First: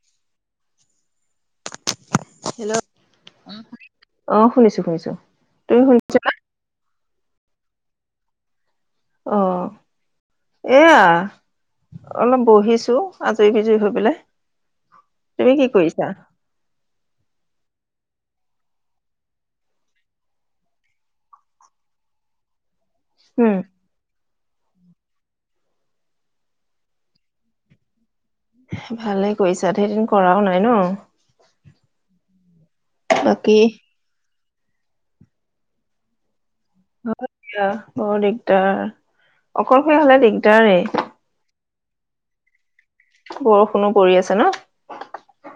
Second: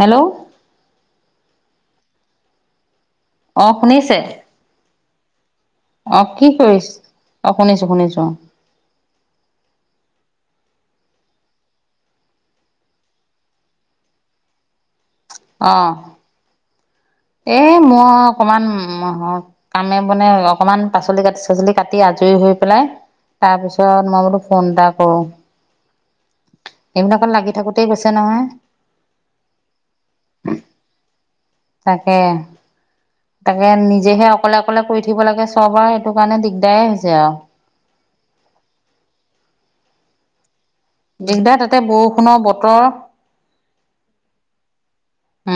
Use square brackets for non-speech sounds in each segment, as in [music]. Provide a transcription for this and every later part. Hello. Hello, ' আহ অ শুনিছে আহ শুনিছো শুনিছো। তুমি শুনি অ কি কৰিছ, অ শুনিছো শুনিছো অ। অ। এয়া, অলপ বহিছো আজৰি বিজৰি হৈ পেলাই। তুমি কি কৰিছা। এ মই অকমান মহ। [unintelligible] অকমান পাচলি কাটি চাচলি কাটি আজৰি হৈ পেলাই, উম তাৰ পিছত ত মই বোলো ফোন এটা কৰো, এইবিলাকত লাগি থাকোতেই গৈছে নহয়। ভালে কৰিছা সেইদিন কৰাও নাই ন। তাকে, বাকী তাকে নিজেহে অকলে অকলে কৰি থাকিব লাগে [unintelligible] সেইটো কাৰণে দিগদাৰে হৈছে হয় আৰু। দিয়া বৰ দিগদাৰ, অকলশৰীয়া হলে দিগদাৰেই। দিগদাৰ তাতে বৰষুণৰ বতৰ। বৰষুণো পৰি আছে ন।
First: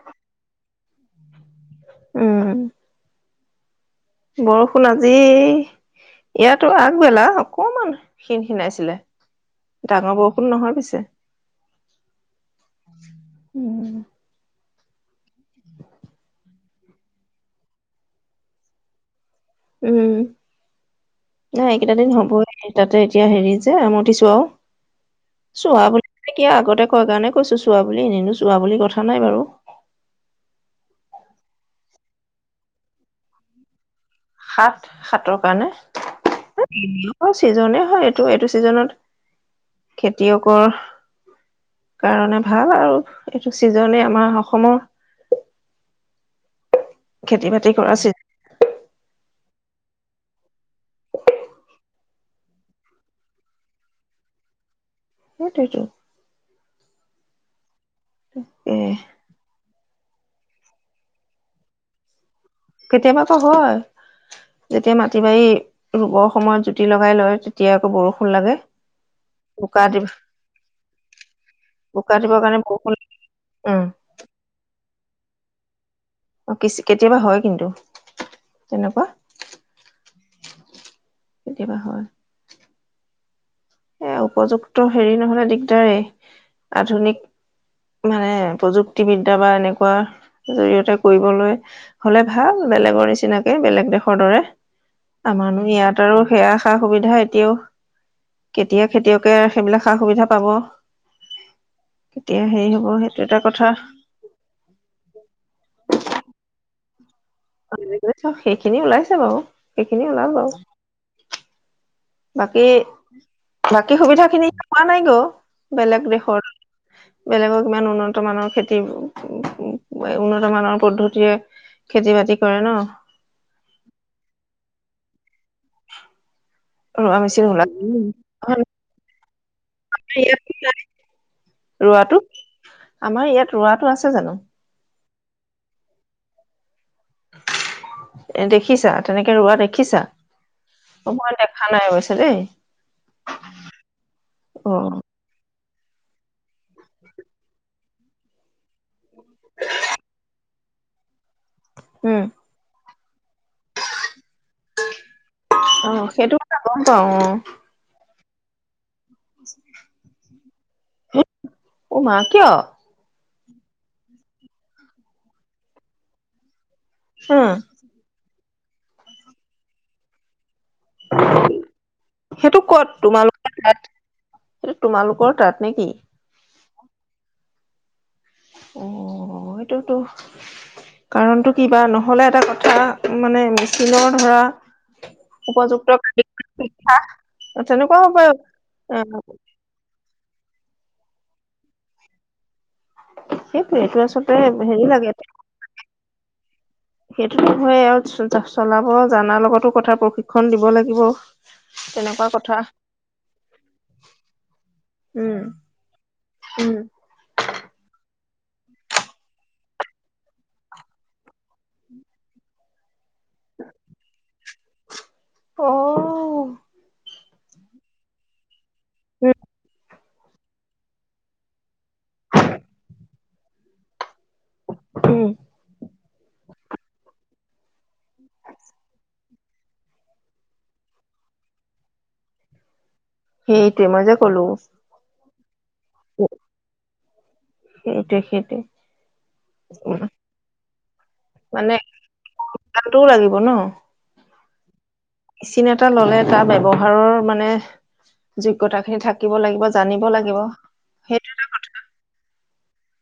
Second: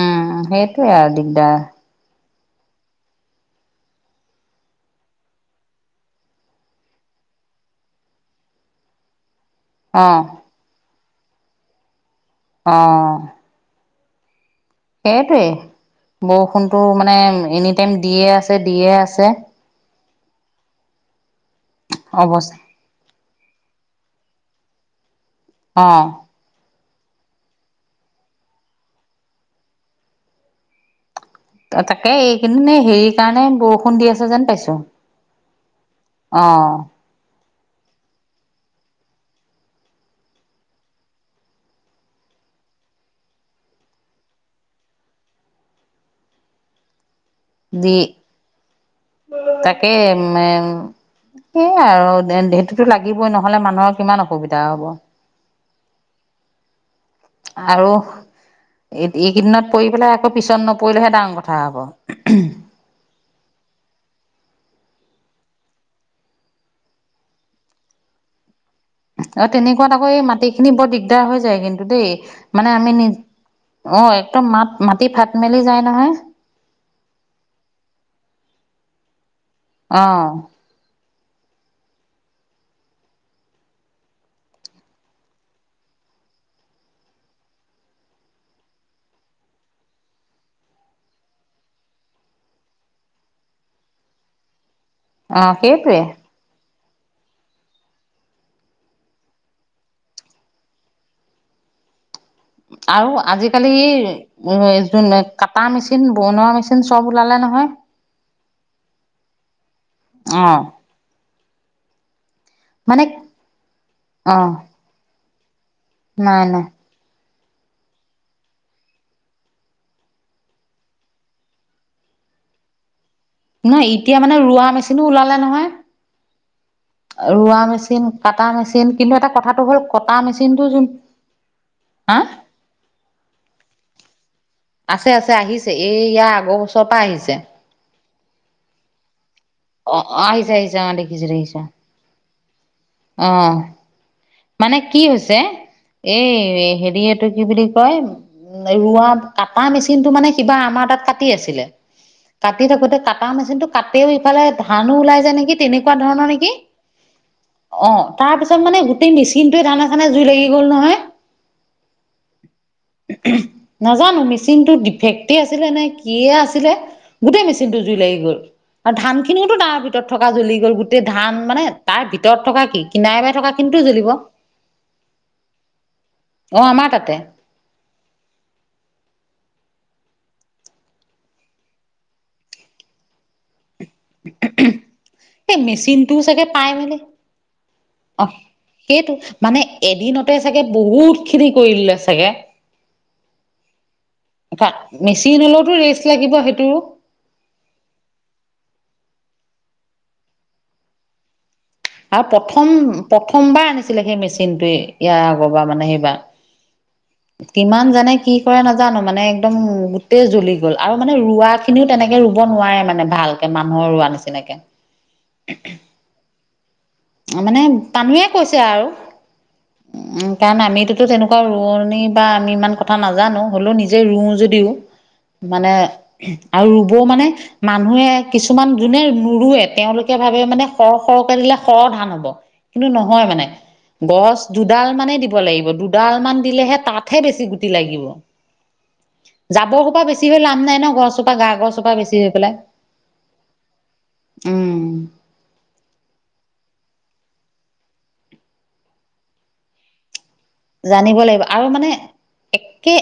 উম সেইটোৱে আৰু দিগদাৰ। উম। বৰষুণ আজি ইয়াতো আগবেলা অকমান ক্ষিন খিনাইছিলে। অ ডাঙৰ বৰষুণ নহয় পিছে। অ। উওম। সেইটোৱেই, বৰষুণতটো মানে এনি টাইম দিয়ে আছে দিয়ে আছে। উম, নাই অৱস্থা [unintelligible] তাতে এতিয়া হেৰি যে আমতিছো অ আৰু, [unintelligible] ক আগতে কোৱা কাৰণে কৈছো চোৱা বুলি এনিনো চোৱা বুলি কথা নাই বাৰু। [unintelligible] হেৰি কাৰণে বৰষুণ দি আছে যেন। পাইছো সাত, সাতৰ কাৰণে অ [inaudible] অ ছিজনে হয় এইটো এইটো ছিজনত, খেতিয়কৰ কাৰণে ভাল আৰু এইটো ছিজনেই আমাৰ অসমৰ খেতি বাতি কৰা দি, ছিজন [unintelligible] সেয়াই আৰু সেইটোতো লাগিবই নহলে মানুহৰ কিমান অসুবিধা হ'ব। সেইটোৱেটো। আৰু এ এইত এই- কিদিনত পৰি পেলাই আকৌ পিছত নপৰিলেহে ডাঙৰ কথা হ'ব। কেতিয়াবা আক হয়। যেতিয়া মাটি বাৰী ৰুবৰ সময়ত জুতি লগাই লয়, তেতিয়া আকৌ বৰষুণ লাগে। অ বোকা তেনেকুৱাত দিব আকৌ এই মাটি খিনি বৰ দিগদাৰ হৈ যায় কিন্তু দেই। মানে আমি নি- অঁ' অঁ একদম মাত মাটি ফাট মেলি যায় নহয়। অ কিচ কেতিয়াবা হয় কিন্তু, তেনেকুৱা। অঁ' কেতিয়াবা হয়। এ উপযুক্ত হেৰি নহলে দিগদাৰেই। আধুনিক- মানে প্ৰযুক্তিবিদ্যা বা এনেকুৱা জৰিয়তে কৰিবলৈ। হলে ভাল বেলেগৰ নিচিনাকে, বেলেগ দেশৰ দৰে। অ আমাৰনো সেইটোৱে ইয়াত আৰু সেইয়া সা সুবিধা এতিয়াও- কেতিয়া খেতিয়কে সেইবিলাক সা সুবিধা পাব? কেতিয়া হেৰি হব সেইটো এটা কথা। উঅ এ যোন অত কটা মেচিন বনোৱা মেচিন চব ওলালে ন। সেইখিনি ওলাইছে বাৰু, সেইখিনি ওলাব। অ বাকী, মানে বাকী অ সুবিধাখিনি পোৱা নাই গ' বেলেগ নাই দেশত। নাই বেলেগ কিমান উন্নত মানৰ খেতি উ উ উ উন্নত মানৰ পদ্ধতিৰে- খেতি বাতি কৰে ন। নহয় এতিয়া মানে ৰোৱা মেচিনো ওলালে নহয়, মেচিন ৰোৱা ওলাই মেচিন কাত- টা মেচিন কিন্তু, এটা কথাটো হ'ল কটা ইয়াত মেচিনটো যোন- ৰোৱাটো, হা আমাৰ ইয়াত ৰোৱাটো আছে জানো? আছে আছে আহিছে এই ইয়াৰ আগৰ বছৰৰ পা আহিছে। এ দেখিছা? তেনেকে ৰোৱা দেখ- অ খিছা? আহিছে আহিছে অ' মই দেখা নাই অৱশ্যে দেই। অঁ' অ মানে কি হৈছে? এই হেৰি এইটো কি বুলি কয়? উম' ৰোৱা কাটা মেচিন টো মানে সিবা আমাৰ তাত কাটি আছিলে। উম' কাটি থাকোতে কাটা মেচিন টো কাটেও ইফালে ধানো ওলাই যায় নেকি! অঁ' সেইটো গম পাওঁ অঁ'। অঁ তাৰ পিছত মানে গোট- টেই মেচিনটোৱে ধানে চানে জুই লাগি গ'ল নহয়। অ মা কিয় নাজানো মেচিনটো ডিফেক্টেই আছিলে নে কিয়েই আছিলে? গোটেই উম মেচিনটো- জুই লাগি গ'ল, আৰু ধান খিনিওতো তাৰ ভিতৰত থকা জ্বলি গ'ল গোট- টেই ধান মানে তাৰ ভিতৰত সেইটো থকা কি ক'ত কিনাৰে বাই তোমালোকে থকা- খিনিতো তাত, জ্বলিব অ সেইটো তোমালোকৰ তাত নে কি? অঁ আমাৰ তাতে। অ অ, সেইটোতো- কাৰণটো কিবা? নহলে এটা কথা মানে- চিনৰ ধৰা, এই উপযুক্ত মেচিনটোও চাগে পাই মেলি [unintelligible] অঁ তেনেকুৱাও হ'ব অ পাৰে। অ সেইটো মানে এদিনতে চাগে বহুত খিনি কৰিলে চাগে। সেইটোৱে এইটো আচলতে কা হেৰি লাগে মেচিন হ'লেওতো ৰেষ্ট লাগিব সেইটো। সেইটোতো হয়ে আৰু চলাব জানাৰ লগতো কথা প্ৰশিক্ষণ দিব লাগিব। আৰু তেনেকুৱা কথা প্ৰথম প্ৰথমবাৰ আনিছিলে সেই মেচিনটোৱে ইয়াৰ উম। আগৰবাৰ মানে সেইবাৰ। উম। কিমান জানে কি কৰে নাজানো মানে একদম গোটেই জ্বলি গ'ল আৰু মানে ৰোৱা খিনিও তেনেকে ৰুব নোৱাৰে মানে ভালকে মানুহৰ ৰোৱা নিচিনাকে। অ মানে তামিয়ে কৈছে আৰু উম। উম কাৰণ আমিতোতো তেনেকুৱা ৰোৱনী বা আমি ইমান কথা নাজানোঁ, হ'লেও নিজে ৰোও যদি ও মানে আৰু ৰুব‌ওঁ মানে মানুহে কিছুমান যোনে নৰুৱে তেওঁলোকে ভাবে মানে সৰ সৰ দিলে সৰ ধান হ'ব, কিন্তু নহয় মানে সেইটোৱে মই যে গছ ক'লো দুডাল দিব লাগিব, দুডালমান দিলেহে তাতহে বছি গ সেইটোৱে সেইটোৱে। জাবৰ সোপা বেছি হৈ লাপ নাই ন, গছজপা গা গছজপা বেছি হৈ পেলাই। টো লাগিব ন। উম। মেচিন এটা ললে তাৰ ব্যৱহাৰৰ মানে যোগ্যতা খিনি থাকিব লাগিব, জানিব লাগিব। জানিব সেইটো লাগিব আৰু মানে একে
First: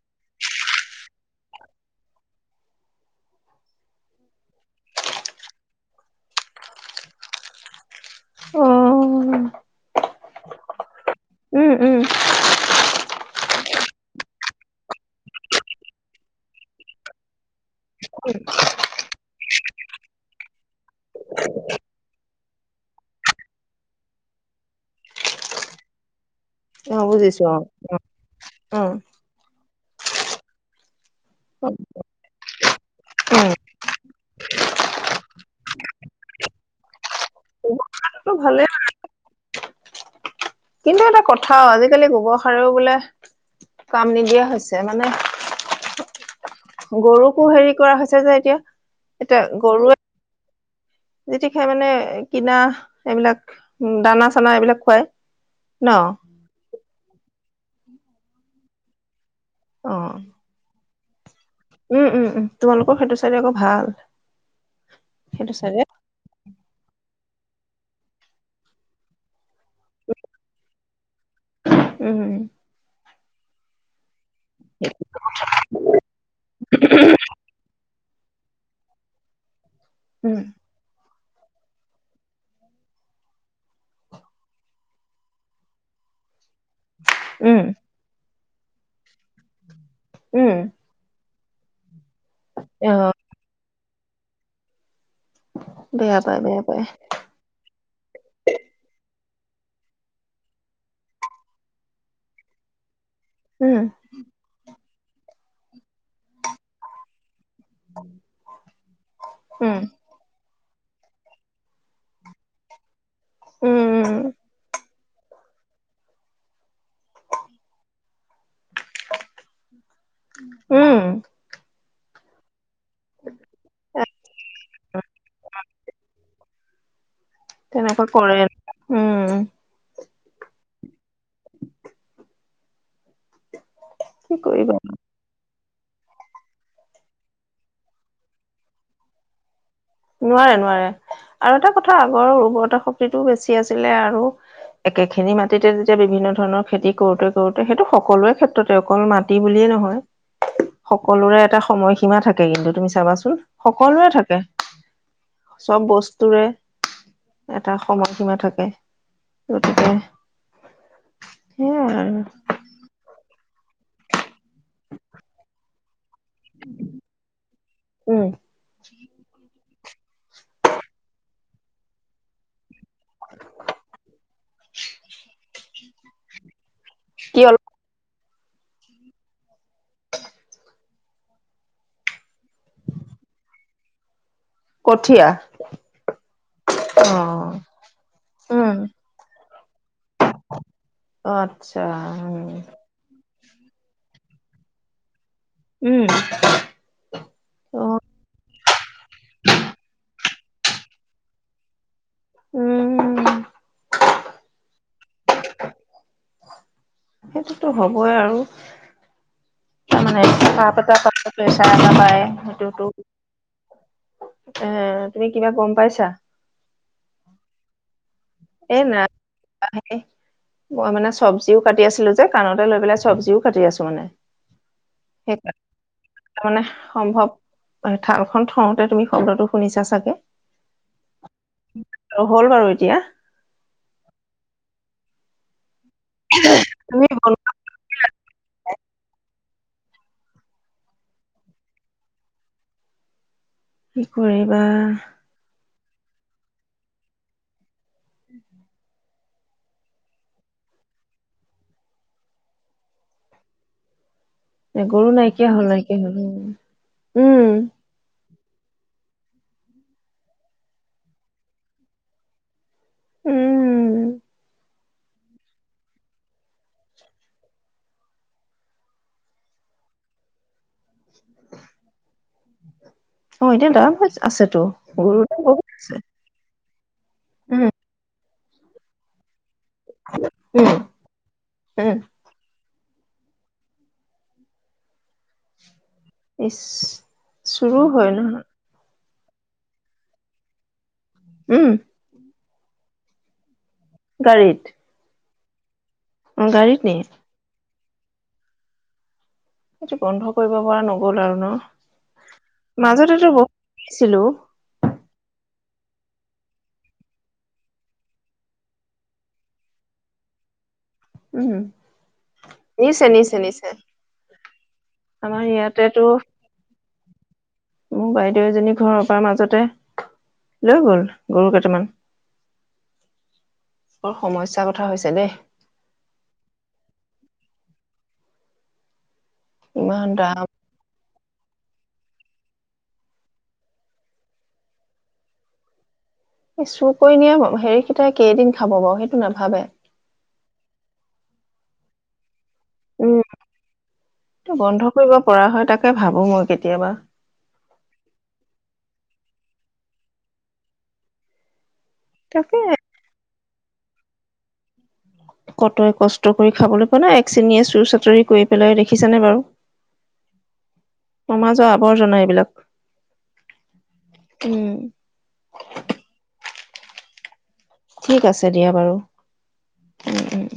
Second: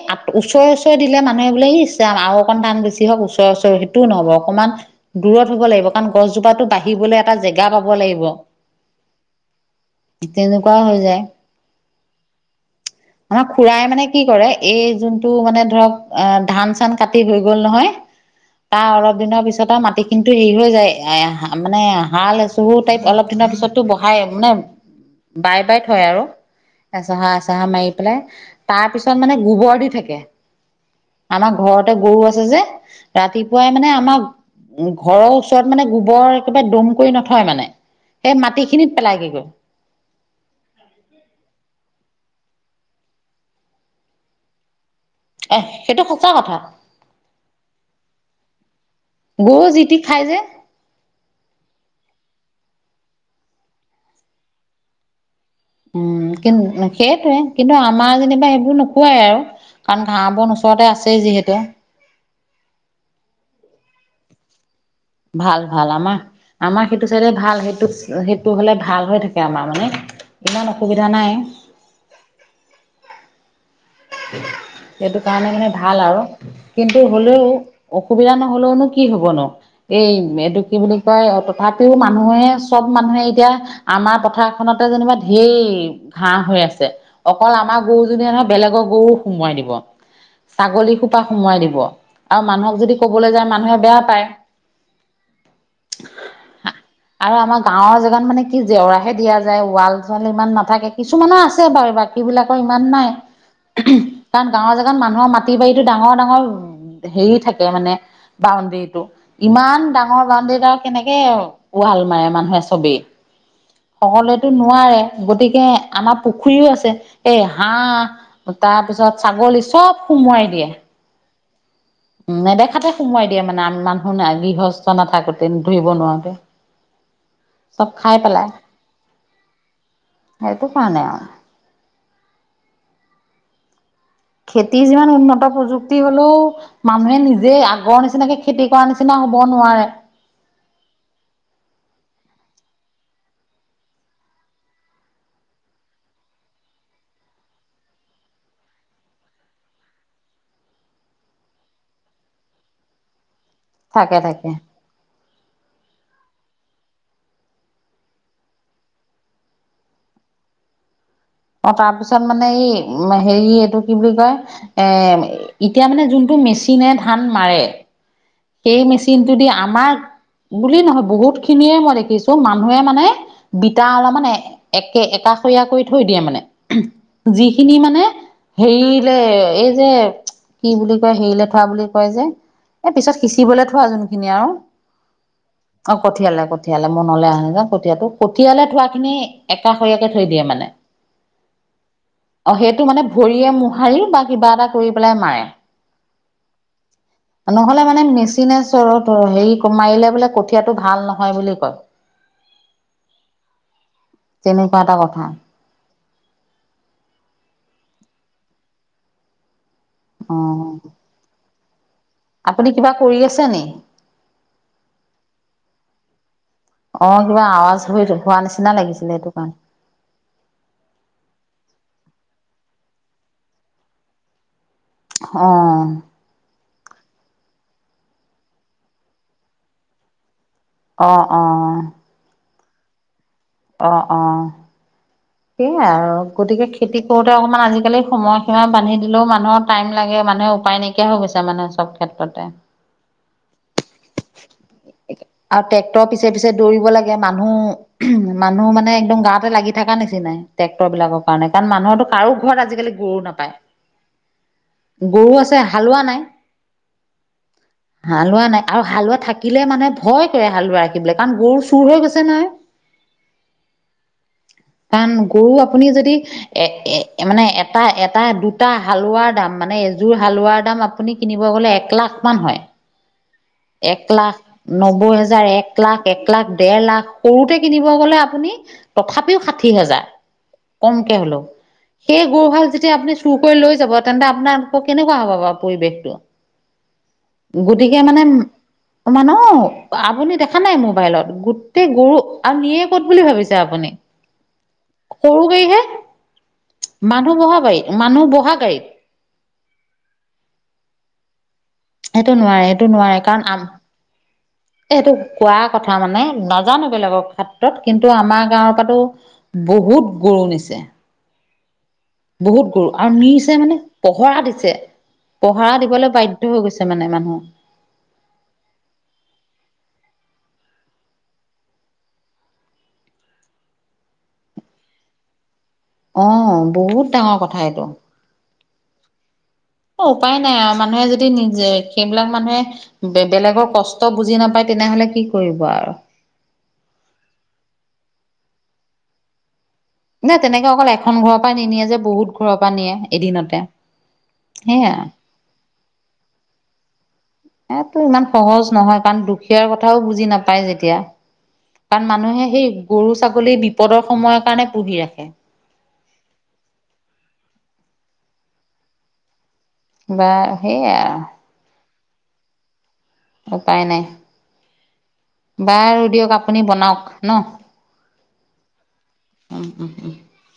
ওচৰৰে ওচৰে দিলে মানুহে বোলে ই আৰু অকণমানান বেছি হওঁক ওচৰেৰ ওচৰেৰ সিটো নহ'ব, অকণমান দূৰত হ'ব লাগিব কাৰণ গছজোপা বাঢ়িবলৈ এটা জেগা পাব লাগিব, উম তেনেকুৱা হৈ যায়। উম উম। আমাৰ খুৰাই মানে কি কৰে, এই যোনটো মানে ধৰক অ ধান চান কাটি হৈ গ'ল নহয় তাৰ অলপ দিনৰ পিছতে মাটি খিনি হেৰি হৈ যায় এ মানে হাল চৰু টাইপ অলপ দিনৰ পিছততো বহাই মানে বাই বাই থয় আৰু। অ' এচাহা বুজিছো অ' এচাহা মাৰি পেলাই, তাৰ উম পিছত মানে গোবৰ দি থাকে। আমাৰ ঘৰতে গৰু আছে যে উম। ৰাতিপুৱাই মানে আমাৰ উ ঘৰৰ ওচৰত মানে গোবৰ একেবাৰে দম কৰি নথয় মানে, গোবৰ সাৰটো সেই ভালে মাটি খিনিত পেলাইগে গৈ। কিন্তু এটা কথা আজিকালি গোবৰ সাৰেও বোলে কাম নিদিয়া হৈছে, মানে এ সেইটো সঁচা কথা গৰুকো হেৰি কৰা হৈছে যে এতিয়া, এতিয়া যি গৰু টি খাই যে যি তি খাই মানে কিনা এইবিলাক দানা-চানা এইবিলাক খুৱাই। ন উম কিন্তু সেইটোৱে, কিন্তু আমাৰ যেনিবা সেইবোৰ নোখুৱাই আৰু। অ কাৰণ ঘা-বন ওচৰতে আছে যিহেতু। উম উম উম তোমালোকৰ সেইটো চাইডে আকৌ ভাল। সেইটো ভাল চাইডে ভাল আমাৰ আমাৰ সেইটো চাইডে ভাল সেইটো সেইটো হ'লে ভাল হৈ থাকে আমাৰ মানে। ইমান অসুবিধা নাই। উম। এইটো কাৰণে মানে ভাল আৰু কিন্তু হ'লেও অসুবিধা নহ'লেওঁনো কি হব ন, এই উম এইটো কি বুলি কয় তথাপিও মানুহে চব মানুহে এতিয়া আমাৰ পথাৰখনতে যেনিবা ধেই ঘাঁহ হৈ আছে। অকল উম আমাৰ গৰুজনীয়ে নহয় বেলেগৰ গৰুও সোমোৱাই দিব উম ছাগলী খু- পা সোমোৱাই দিব। আৰু মানুহক অ যদি কবলৈ যায় মানুহে বেয়া পায়। বেয়া পায় বেয়া পায়। আৰু আমাৰ গাঁৱৰ জেগাত মানে কি জেওৰাহে দিয়া যায় ৱাল চোৱাল ইমান নাথাকে কিছুমানৰ আছে বাৰু এইবাৰ। বাকী বিলাকৰ ইমান নাই। উম কাৰণ গাঁৱৰ জেগাত মানুহৰ মাটি বাৰীতো ডাঙৰ ডাঙৰ- হেৰি থাকে মানে বাউণ্ডৰীটো। উম ইমান ডা- ঙৰ বাউনদাৰিডাল কেনেকে ৱাল মাৰে মানুহে চবেই। উম সকলোৱেতো নোৱাৰে। গতিকে আমাৰ পুখুৰীও আছে। এই হাঁহ তাৰপিছত ছাগলী চব- সোমোৱাই উম উম নেদেখাতে সোমোৱাই দিয়ে মানে আ মানুহ গৃহস্থ নাথাকোঁতে ধৰিব নোৱাৰোতে। চব তেনেকুৱা খাই কৰে পেলাই উম সেইটো কাৰণে আৰু। কি কৰিবা খেতিৰ যিমান উন্নত প্ৰযুক- তি হলেও মানুহে নিজে আগৰ নিচিনাকে খেতি কৰা নিচিনা হ'ব নোৱাৰে। নোৱাৰে নোৱাৰে আৰু এটা কথা আগৰ উৰ্বৰতা শক্তিটোও বেছি আছিলে আৰু- একেখিনি মাটিতে যেতিয়া বিভিন্ন ধৰণৰ খেতি কৰোঁতে কৰোঁতে সেইটো সকলোৰে ক্ষেত্ৰতে অকল মাটি বুলিয়ে নহয়। [unintelligible] সকলোৰে এটা সময় সীমা থাকে কিন্তু তুমি চাবাচোন সকলোৰে থাকে। চব বস্তুৰে- এটা সময়সীমা থাকে। গতিকে- এ তাৰ সেইয়াই আৰু পিছত মানে এই- হেৰি এইটো কি বুলি কয়? এ এতিয়া মানে যোনটো মেচিনে ধান মাৰে- উম সেই মেচিনটো দি আমাৰ বুলি নহয় বহুত খিনিয়ে মই দেখি- চো মানুহে মানে বিটা অলপ মানে একে একাষৰীয়া কৰি থৈ দিয়ে মানে। কি অলপ যিখিনি মানে- হেৰিলে এই যে কি বুলি কয় হেৰিলে থোৱা বুলি কয় যে? এই পিছত- সিচিবলৈ থোৱা যোনখিনি আৰু। কঠীয়া অ কঠিয়ালে কঠিয়ালে অ মনলৈ আহা নাই যে কঠিয়াটো কঠিয়ালে উম থোৱা খিনি- একাষৰীয়াকে থৈ দিয়ে মানে। অ আচ্ছা। অ সেইটো মানে ভৰিয়ে মোহাৰি বা কিবা এটা কৰি পেলাই মাৰে। উম নহ'লে অ মানে মেচিনে চ হেৰি মাৰিলে বোলে কঠী- য়াটো ভাল নহয় বুলি কয়। উম। তেনেকুৱা এটা কথা। [inaudible] সেইটোতো হ'বই আৰু। তাৰমানে অ চাহ পতা পিছতে না পায় আপুনি সেইটোতো। কিবা কৰি আছে নি এ তুমি কিবা গম পাইছা? অ কিবা আৱাজ হৈ হোৱা নিচিনা লাগিছিলে সেইটো কাৰণে। এ মই মানে চব্জিও কাটি আছিলোঁ যে কাণতে লৈ পেলাই চব্জিও কাটি আছোঁ মানে। অ তাৰ মানে সম্ভৱ থালখন থওঁতে তুমি শব্দটো শুনিছা চাগে। অ অ আৰু হ'ল বাৰু এতিয়া অ অ সেইয়াই আৰু গতিকে খেতি তুমি কৰোঁতে বনোৱা অকমান আজিকালি সময় সীমা বান্ধি দিলেও মানুহৰ টাইম লাগে মানুহৰ উপায় নাইকিয়া হৈ গৈছে মানে চব ক্ষেত্ৰতে। [inaudible] কি কৰিবা। আও ট্ৰেক্টৰ পিছে পিছে দৌৰিব লাগে মানুহ উ মানুহ মানে একদম গাতে লাগি থকা নিচ নিচিনাই নাই ট্ৰেক্টৰ বিলাকৰ কাৰণে মানুহৰ তো কাৰো ঘৰত আজিকালি গৰু নাপায়। গৰু নাইকিয়া আছে হ'ল নাইকিয়া হালোৱা নাই হ'ল উম হালোৱা নাই আৰু হালোৱা থাকিলে মানে ভয় কৰে হালোৱা ৰাখিবলে কাৰণ গৰু চুৰ হৈ গৈছে নহয়। উম কাৰণ গৰু আপুনি যদি এ এ মানে এটা এটা দুটা হালোৱাৰ দাম মানে এযোৰ হালোৱাৰ দাম আপুনি কিনিব গ'লে এক লাখমান হয়। অ এতিয়া দাম এক লাখ আছেতো নব্বৈ গৰু দাম হাজাৰ বহুত এক আছে লাখ এক এক লাখ দেৰ লাখ সৰুতে উম কিনিব গলে আপুনি তথাপিও সাত ষাঠি হাজাৰ উম কমকে হলেও উম সেই গৰু হাল যেতিয়া আপুনি চুৰ কৰি লৈ যাব তেন্তে আপোনাৰ আকৌ কেনেকুৱা হ'ব বাও পৰিৱেশ ইচ চুৰো গতিকে হয় মানে নহয় মানুহ আপুনি দেখা নাই মোবাইলত উম গোটেই গৰু আৰু নিয়ে ক'ত বুলি ভাবিছে আপুনি গাড়ীত সৰু গাড়ী হে অ গাড়ীত নিয়ে মানুহ বহা গাড়ী মানুহ বহা গাড়ীত এইটো বন্ধ কৰিব পৰা নগ'ল আৰু ন এইটো নোৱাৰে এইটো নোৱাৰে মাজতেতো কাৰণ বহুত আম নিছিলো এইটো কোৱা কথা মানে নাজানো বেলেগৰ ক্ষেত্ৰত কিন্তু আমাৰ গাঁৱৰ পৰাটো বহুত গৰু নিছে উম বহুত গৰু নিছে আৰু নিছে নিচে নিছে মানে পহৰা দিছে আমাৰ পহৰা ইয়াতেতো দিবলৈ বাধ্য হৈ গৈছে মানে মানুহ মোৰ বাইদেউ এজনী ঘৰৰ পৰা মাজতে লৈ গ'ল গৰু কেইটামান বৰ সমস্যাৰ কথা হৈছে দেই অ বহুত ডাঙৰ কথা এইটো অ ইমান উপায় দাম নাই আও মানুহে যদি যদি নিজে সেইবিলাক মানুহে বেলেগৰ কষ্ট বুজি নাপায় তেনেহ'লে কি কৰিব আৰু এই চুৰ কৰি নিয়া হেৰি কেইটাই কেইদিন খাব বাৰু সেইটো নাভাবে নাই তেনেকে অকল এখন ঘৰৰ পৰাই নিনিয়ে যে বহুত ঘৰৰ পৰা নিয়ে এদিনতে সেইয়াই কৰা হয় তাকে ভাবো মই কেতিয়াবা এইটো ইমান সহজ নহয় কাৰণ দুখীয়াৰ কথাও বুজি নাপায় যেতিয়া কাৰণ মানুহে তাকে সেই গৰু ছাগলী বিপদৰ সময়ৰ কাৰণে পুহি ৰাখে কটৰে কষ্ট কৰি খাবলৈ পোৱা নাই এক শ্ৰেণীয়ে চুৰ চাটৰি কৰি পেলাই দেখিছে নে বাৰু বা সেইয়াই আও সমাজৰ আৱৰ্জনা এইবিলাক। উপায় নাই, উম বাৰু দিয়ক আপুনি বনাওঁক ন! ঠিক আছে দিয়া বাৰু, উম উম।